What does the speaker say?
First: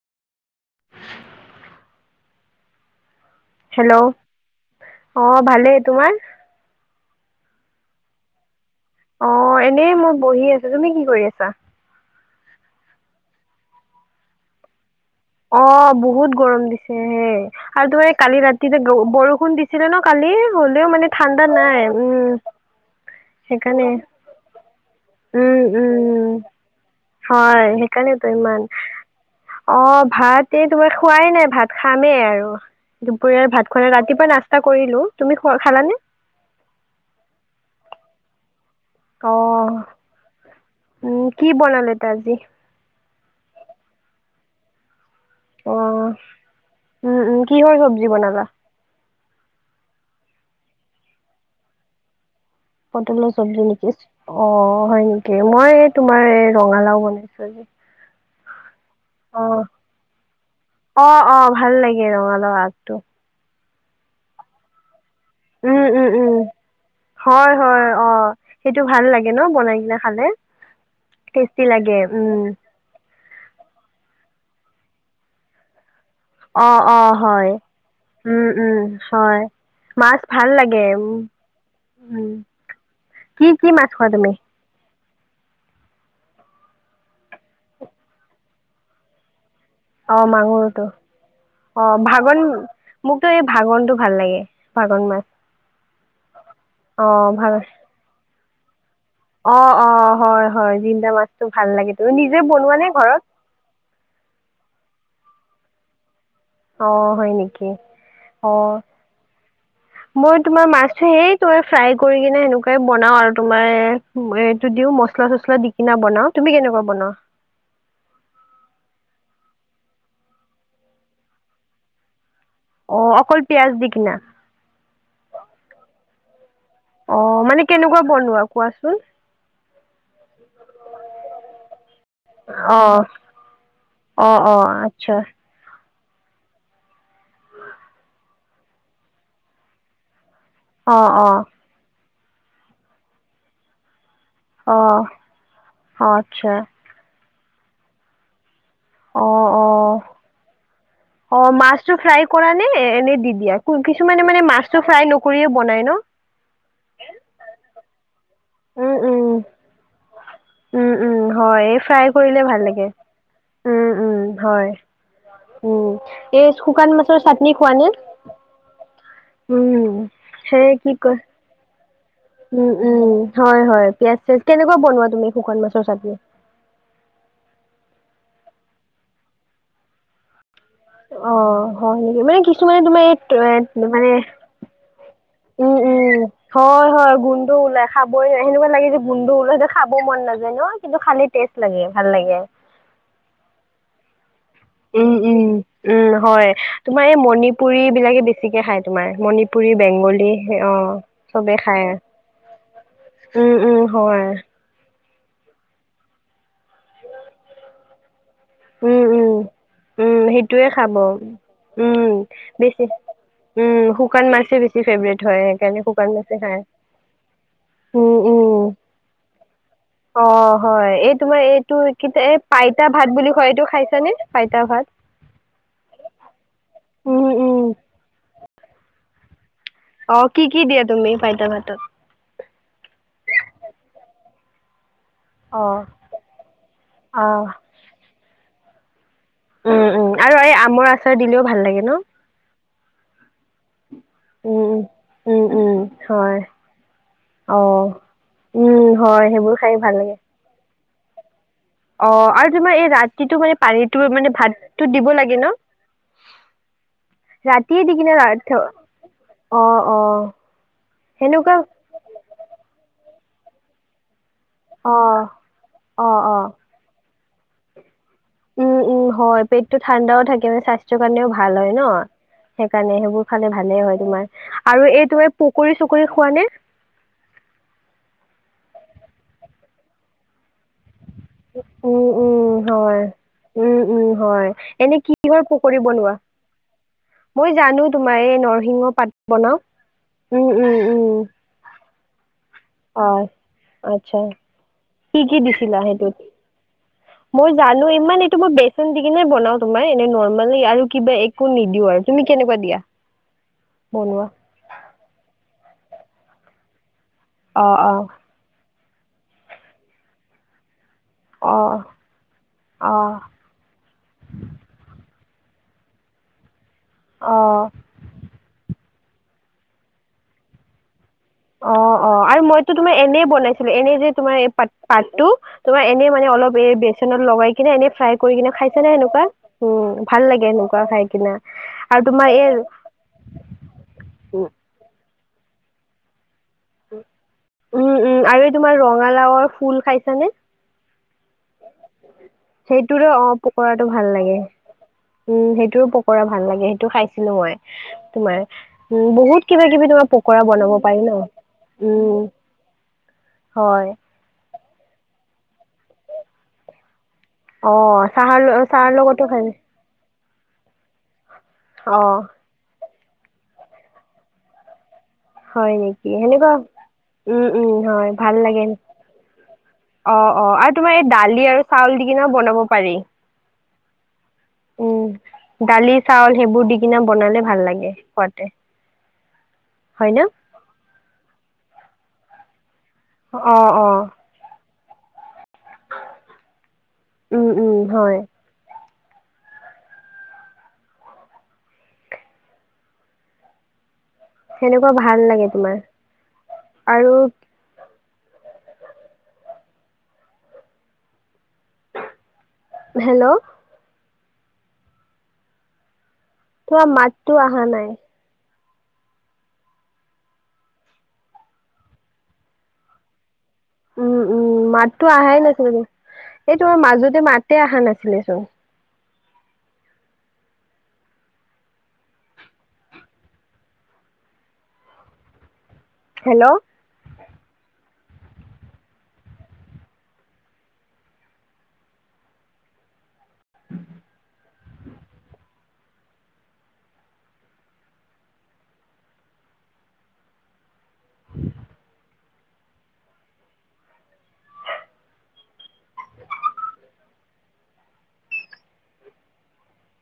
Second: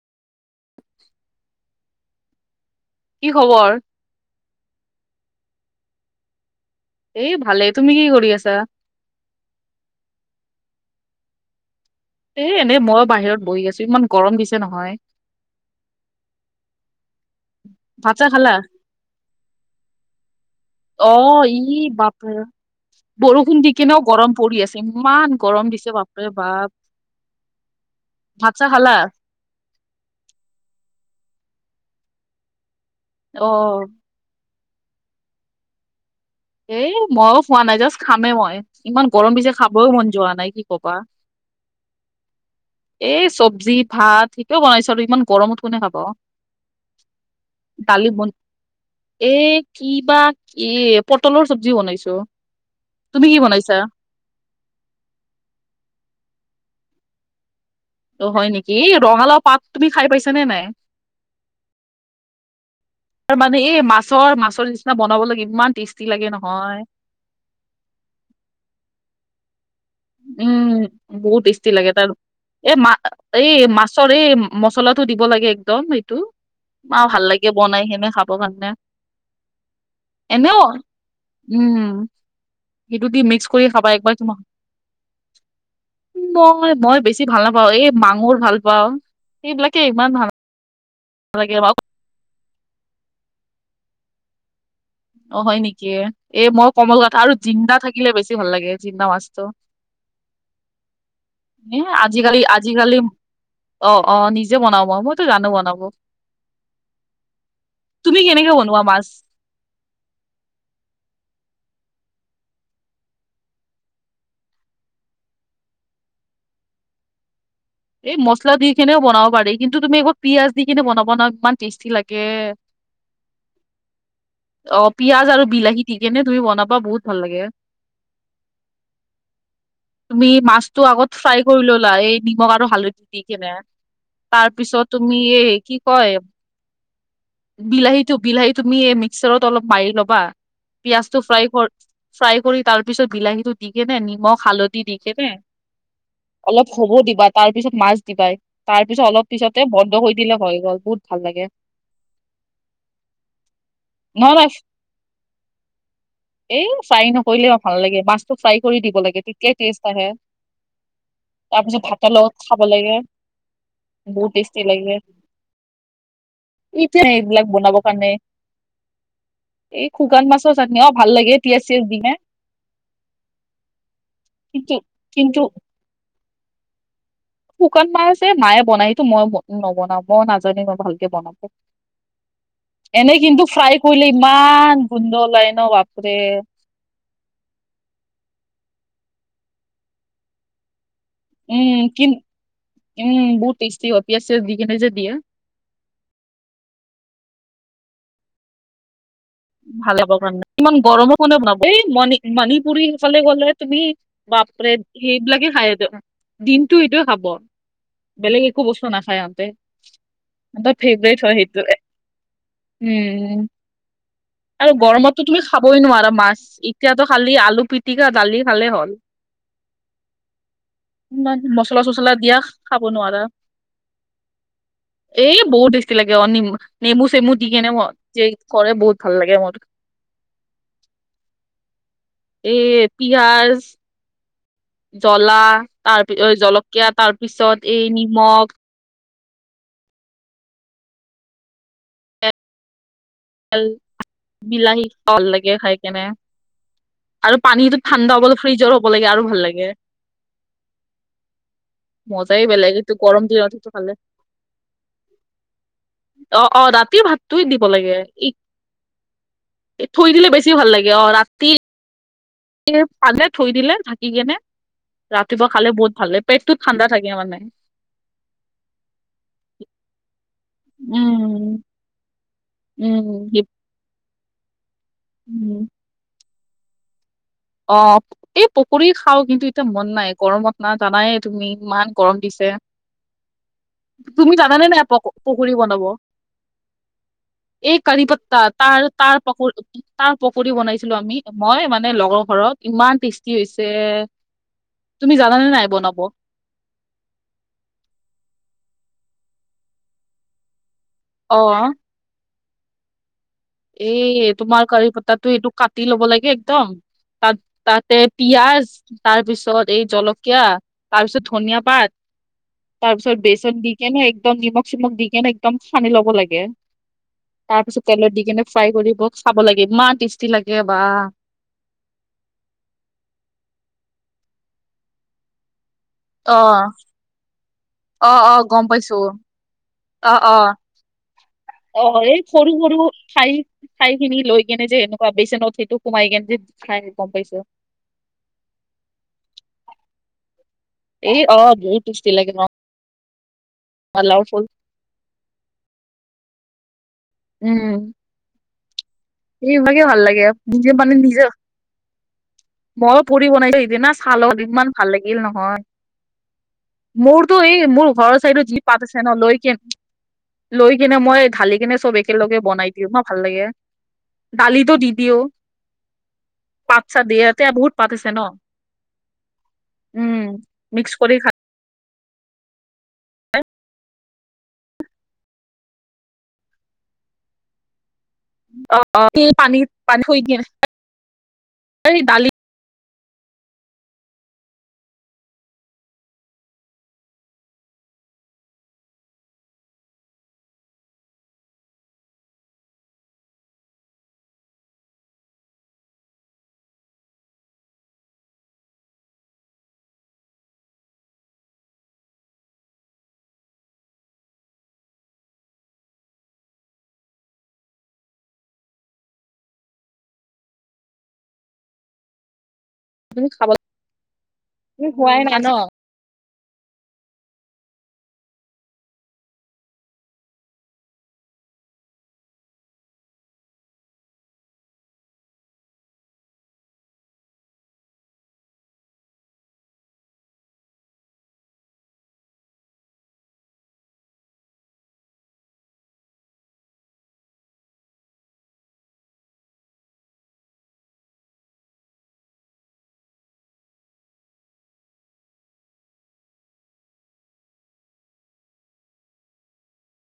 [inaudible] কি খবৰ? হেল্ল'। অ' ভালেই তোমাৰ? এই ভালে। তুমি কি কৰি আছা? অ' এনেই মই বহি আছো, তুমি কি কৰি আছা? এ এনেই মই বাহিৰত বহি আছো, ইমান গৰম দিছে নহয়। অ' বহুত গৰম দিছে হে। আৰু তোমাৰ ভাত চাহ কালি খালা? ৰাতি যে বৰষুণ দিছিলে ন কালি? হ'লেও মানে অ' ঠাণ্ডা ই নাই। উম। বাপৰে বৰষুণ দি সেইকাৰণে কেনেও গৰম পৰি আছে। ইমান উম গৰম উম দিছে বাপৰে বাপ। হয়, সেইকাৰণেতো ভাত ইমান, চাহ খালা? অ' ভা। তাতে তোমাৰ খোৱাই নাই ভাত, খামেই আৰু। দুপৰীয়াৰ ভাত খোৱা অ' নাই ৰাতিপুৱা না। তা কৰিলো, তুমি খা-খালানে? এ ময়ো খোৱা নাই। জাষ্ট খামে মই, ইমান গৰম অ পিছে খাবয়ে মন যোৱা নাই। কি ক'বা। উম কি বনালে তা আজি? এই চব্জি ভাত সেইটোৱে বনাইছো, আৰু ইমান। গৰমত অ কোনে খাব? উম উম কিহৰ চব্জি দালি বন। বনালা এ কিবা এ পটলৰ চব্জি বনাইছো। তুমি পটলৰ কি চব্জি বনাইছা? নেকি? অ' হয় নেকি? মই তোমাৰ। ৰঙালাও বনাইছো আজি। অ' হয় নেকি? এই ৰঙালাও অ পাত তুমি খাই পাইছানে নাই। অ অ ভাল লাগে ৰঙালাও আগটো। তাৰমানে এই মাছৰ, মাছৰ নিচিনা বন। উম উম উম, হয় হয়, অ' সেইটো ভাল লাগে ন বনাই। কিনে খালে। উম, বহুত টেষ্টি লাগে তাৰ, এ মা এই মাছৰ এই মছলাটো দিব লাগে একদম। টো, অ অ আও ভাল হয় লাগে বনাই কেনে খাব উম কাৰণে। উম হয়। মাছ ভাল এনেও লাগে উম উম। সেইটো দি মিক্স কি কৰি কি খাবা, মাছ খোৱা একবাৰ তুমি? তোমাক। মই মই বেছি ভাল নাপাওঁ এই মাঙুৰ ভাল পাওঁ। এইবিলাকে ইমান ভাল অ' মাগুৰটো। নালাগে অ' ভাঙন মোকতো এই ভাঙনটো ভাল লাগে। ভাগন মাছ। অ' হয় নেকি? এ মই কমল অ কথা আৰু ভাগন জিন্দা থাকিলে বেছি ভাল লাগে। জিন্দা মাছটো অ' অ' হয় হয়। জিন্দা মাছটো ভাল এ লাগে। তুমি আজিকালি নিজে বনোৱা নে আজিকালি ঘৰত? অ' অ' নিজে বনাব, মইতো জানো বনাব। অ', হয় নেকি? তুমি কেনেকে অ'। বনোৱা মাছ? মই তোমাৰ মাছটো সেই তোমাৰ ফ্ৰাই কৰি কিনে সেনেকুৱাই বনাও। আৰু তোমাৰ এইটো দিও ম। মচলা-চচলা দি কেনে বনাও। তুমি কেনেকুৱা বনোৱা? এই মছলা দি কেনেও বনাব পাৰি, কিন্তু তুমি একবাৰ পিয়াঁজ দি কিনে বনাব না ইমান টেষ্টি লাগে। অ অকল পিয়াজ দি কিনা অ' পিয়াঁজ আৰু বিলাহী দি কেনে তুমি বনা। অ' মানে কেনেকুৱা বনোৱা কোৱাচোন। তুমি মাছটো আগত ফ্ৰাই কৰি ল'লা, এই নিমখ। আৰু অ হালধি দি কিনে, অ তাৰ অ পিছত তুমি আচ্ছা এই কি। কি কয়? বিলাহীটো বিলাহী তুমি এই মিক্সাৰত অলপ মাৰি ল'বা। অ পিয়াঁজটো অ ফ্ৰাই কৰ, ফ্ৰাই কৰি তাৰ পিছত বিলাহীটো দি কেনে নি। মখ-হালধি অ দি কেনে অ আচ্ছা অলপ হ'ব দিবা, তাৰ পিছত মাছ দিবা। তাৰ পিছত অলপ অ পিছতে অ বন্ধ কৰি দিলে হৈ গ'ল, বহুত ভাল অ লাগে। মাছটো ফ্ৰাই কৰা নে এনে দি দিয়া কিছুমানে নহয় মানে নহয় মাছটো ফ্ৰাই নকৰিয়ে বনাই ন? এই ফ্ৰাই নকৰিলে কিবা ভাল না, মাছটো ফ্ৰাই কৰি উম দিব লাগে উম তেতিয়াই টেষ্ট আহে। উম উম, হয় এই ফাই। ত খাব লাগে, বহুত টেষ্টি হয়। লাগে। উম এই শুকান মাছৰ এইবিলাক চাটনি খোৱা বনাব নে? কাৰণে। উম, এই শুকান মাছৰ সেই চাটনি, কি অ' ভাল কয় লাগে পিয়াঁজ-চিয়াজ দিমে উম উম, হয় হয়। পিয়াঁজ-চিয়াজ, কিন্তু কেনেকুৱা বনোৱা তুমি কিন্তু শুকান মাছৰ চাটনি? শুকান মাছ যে মায়ে বনাইটো মই নবনাও মই নাজানো তই অ', হয় নেকি মানে কিছুমানে তোমাৰ এনে এই কিন্তু ফাই এ কৰিলে মানে ইমান গোন্ধ ওলায় উম উম হয় হয় গোন্ধ ওলাই খাবই সেনেকুৱা লাগি য গোন্ধ তো ওলাই যে খাব মন নাযায় ন কিন্তু খালি টেষ্ট উম লাগে কি ভাল লাগে উম বহুত টেষ্টি হয় পিয়াজ চিয়াজ দি কেনে যে উম দিয়ে উম উম হয় তোমাৰ এই মণিপুৰি বিলাকে বেছিকে খাই তোমাৰ মণিপুৰী ভাল হব বেংগলী কাৰ নাই অ ইমান গৰমত কোনে চবে বনাব এই খায় মণি মণিপুৰী ফালে উম গ'লে তুমি উম হয় বাপৰে সেইবিলাকে খায় দিনটো সিটো খাব বেলেগ একো বস্তু উম নাখায় উম সিহঁতে উম সেইটোয়ে খাব ফেভৰেট হয় সেইটোৱে উম বেছি উম উম শুকান মাছে আৰু বেছি ফেভৰেট গৰমতটো তুমি হয় খাবই সেইকাৰণে নোৱাৰা শুকান মাছে মাছ খায় এতিয়াতো খালি আলু পিটিকা উম দালি উম খালেই হ'ল। [inaudible] অ হয় এই ইমান তোমাৰ এইটো মচলা কি চচলা দিয়া এই খাব পাইতা ভাত বুলি হয় তো খাইছা নে পইতা ভাত এ বহুত টেষ্টি লাগে অ নেমু উম চেমু দি উম কেনে ম যে কৰে বহুত ভাল লাগে মোৰ অ কি কি দিয়া তুমি পইতা ভাতত? এ পিয়াজ জলা অ তাৰপি জলকীয়া তাৰ অ পিছত, এই নিমখ উম উম আৰু এই আমৰ আচাৰ দিলেও ভাল লাগে ন? তেল উম, বিলাহী ভাল উম, উম, লাগে উম খাই কেনে হয় আৰু পানীটো অ', ঠাণ্ডা হ'ব লাগে ফ্ৰিজৰ হ'ব উম, লাগে হয় আৰু ভাল সেইবোৰ লাগে। খাই অ মজাই আৰু বেলেগ তোমাৰ এই এইটো গৰম ৰাতিটো দিনত মানে সেইটো খালে পানীটো মানে ভাততো দিব লাগে ন? অ অ ৰাতিৰ ভাতটো দিব ৰাতিয়ে দি লাগে কিনে ৰা থ- অ', ই থৈ অ', দিলে বেছি ভাল লাগে অ সেনেকুৱা ৰাতি সে পালে থৈ দিলে ঢাকি কেনে অ', ৰাতিপুৱা খালে বহুত ভাল অ', লাগে অ', পেটটোত ঠাণ্ডা থাকে মানে উম উম হয় পেটটো ঠাণ্ডাও থাকে মানে স্বাস্থ্যৰ কাৰণেও ভাল উম হয় ন? সেইকাৰণে উম সেইবোৰ সি- খালে ভালে হয় তোমাৰ আৰু এই তোমাৰ উম পকৰি চকৰি খোৱা নে অ এই পকুৰী খাও কিন্তু এতিয়া মন নাই গৰমত না জানাই তুমি ইমান উম, গৰম উম, দিছে হয়। উম, উম, তুমি হয় জানানে নাই এনে প কিহৰ পকৰী বনাব বনোৱা? মই এই জানো কাৰি তোমাৰ পট্টা এই নৰসিংহ তাৰ পাত তাৰ পক বনাও। তাৰ উম, পকৰী বনাইছিলো আমি মই মানে লগৰ ঘৰত ইমান অ টেষ্টি হৈছে আচ্ছা তুমি কি কি জানানে নাই দিছিলা বনাব সেইটোত? মই জানো ইমান এইটো মোৰ বেছি বেচন দি কিনে বনাও তোমাৰ এনে নৰ্মেলি আৰু কিবা অ একো নিদিও আৰু তুমি কেনেকোৱা দিয়া এ বনোৱা? তোমাৰ কাৰি পতাটো এইটো কাটি ল'ব লাগে একদম তাত অ', তাতে অ', পিয়াজ তাৰপিছত এই জলকীয়া তাৰপিছত ধনিয়া অ', পাত, অ', তাৰপিছত অ', বেচন দি কেনে একদম নিমখ চিমখ দি কেনে একদম সানি ল'ব লাগে, তাৰপিছত তেলত দি কিনে ফ্ৰাই কৰিব খাব লাগে ইমান টেষ্টি লাগে বা। অ অ আৰু মইতো তোমাৰ এনে বনাইছিলো এনে যে তোমাৰ এই প পাতটো, তোমাৰ এনেই অ মানে অলপ এ বেচনত লগাই কিনে এনে অ ফ্ৰাই কৰি অ কিনে গম খাইছে নে পাইছো এনেকোৱা উম অ ভাল অ লাগে এনেকুৱা খাই কিনা অ আৰু এই তোমাৰ সৰু সৰু ঠাই ঠাইখিনি লৈ কেনে যে ভাবিছে ন সেইটোও সোমাই গেঞ্জি ত উম উম আৰু এই তোমাৰ ৰঙালাওৰ ফুল খাইছানে এই অ বৰ টেষ্টি লাগে অ সেইটোৰে অ', পকৰাটো ভাল লাগে উম সেইটোৰো পকৰা ভাল লাগে সেই টো খাইছিলো মই তোমাৰ উম, বহুত কিবা এইভাগে কিবি ভাল তোমাৰ লাগে পকৰা নিজে বনাব মানে পাৰি ন। নিজে উম, মইয়ো পুৰি বনাইছো হয়। সিদিনা চালৰ ইমান ভাল লাগিল নহয়। মোৰতো এই, মোৰ অ', ঘৰৰ চাহৰ চাইডত যি ল- পাত চাহৰ আছে ন লগতো খাই লৈকে। লৈ কিনে মই ঢালি কিনে চব অ', একেলগে বনাই দিওঁ ন ভাল লাগে, দালিতো দি। দিও হয় নেকি? সেনেকুৱা পাত চাত দিয়ে ইয়াতে উম বহুত উম, পাত আছে হয়, ন ভাল লাগে। উম অ' অ' আৰু মিক্স তোমাৰ এই কৰি খা দালি আৰু চাউল দি কেনেও বনাব পাৰি। উম, দালি-চাউল সেইবোৰ দি কিনে বনালে ভাল লাগে। খোৱাতে পানী [unintelligible] হয় শুই ন। কেনি, [unintelligible] দালি অ' অ'। উম উম, হয়। সেনেকুৱা ভাল লাগে তোমাৰ, আৰু। হেল্ল'। তোমাৰ মাততো অহা নাই। তুমি খাবলে উম উম, মাততো অহাই নাছিল। এই তোমাৰ মাজত। মাতে অহা নাছিলেচোন। হেল্ল'। [inaudible] [inaudible]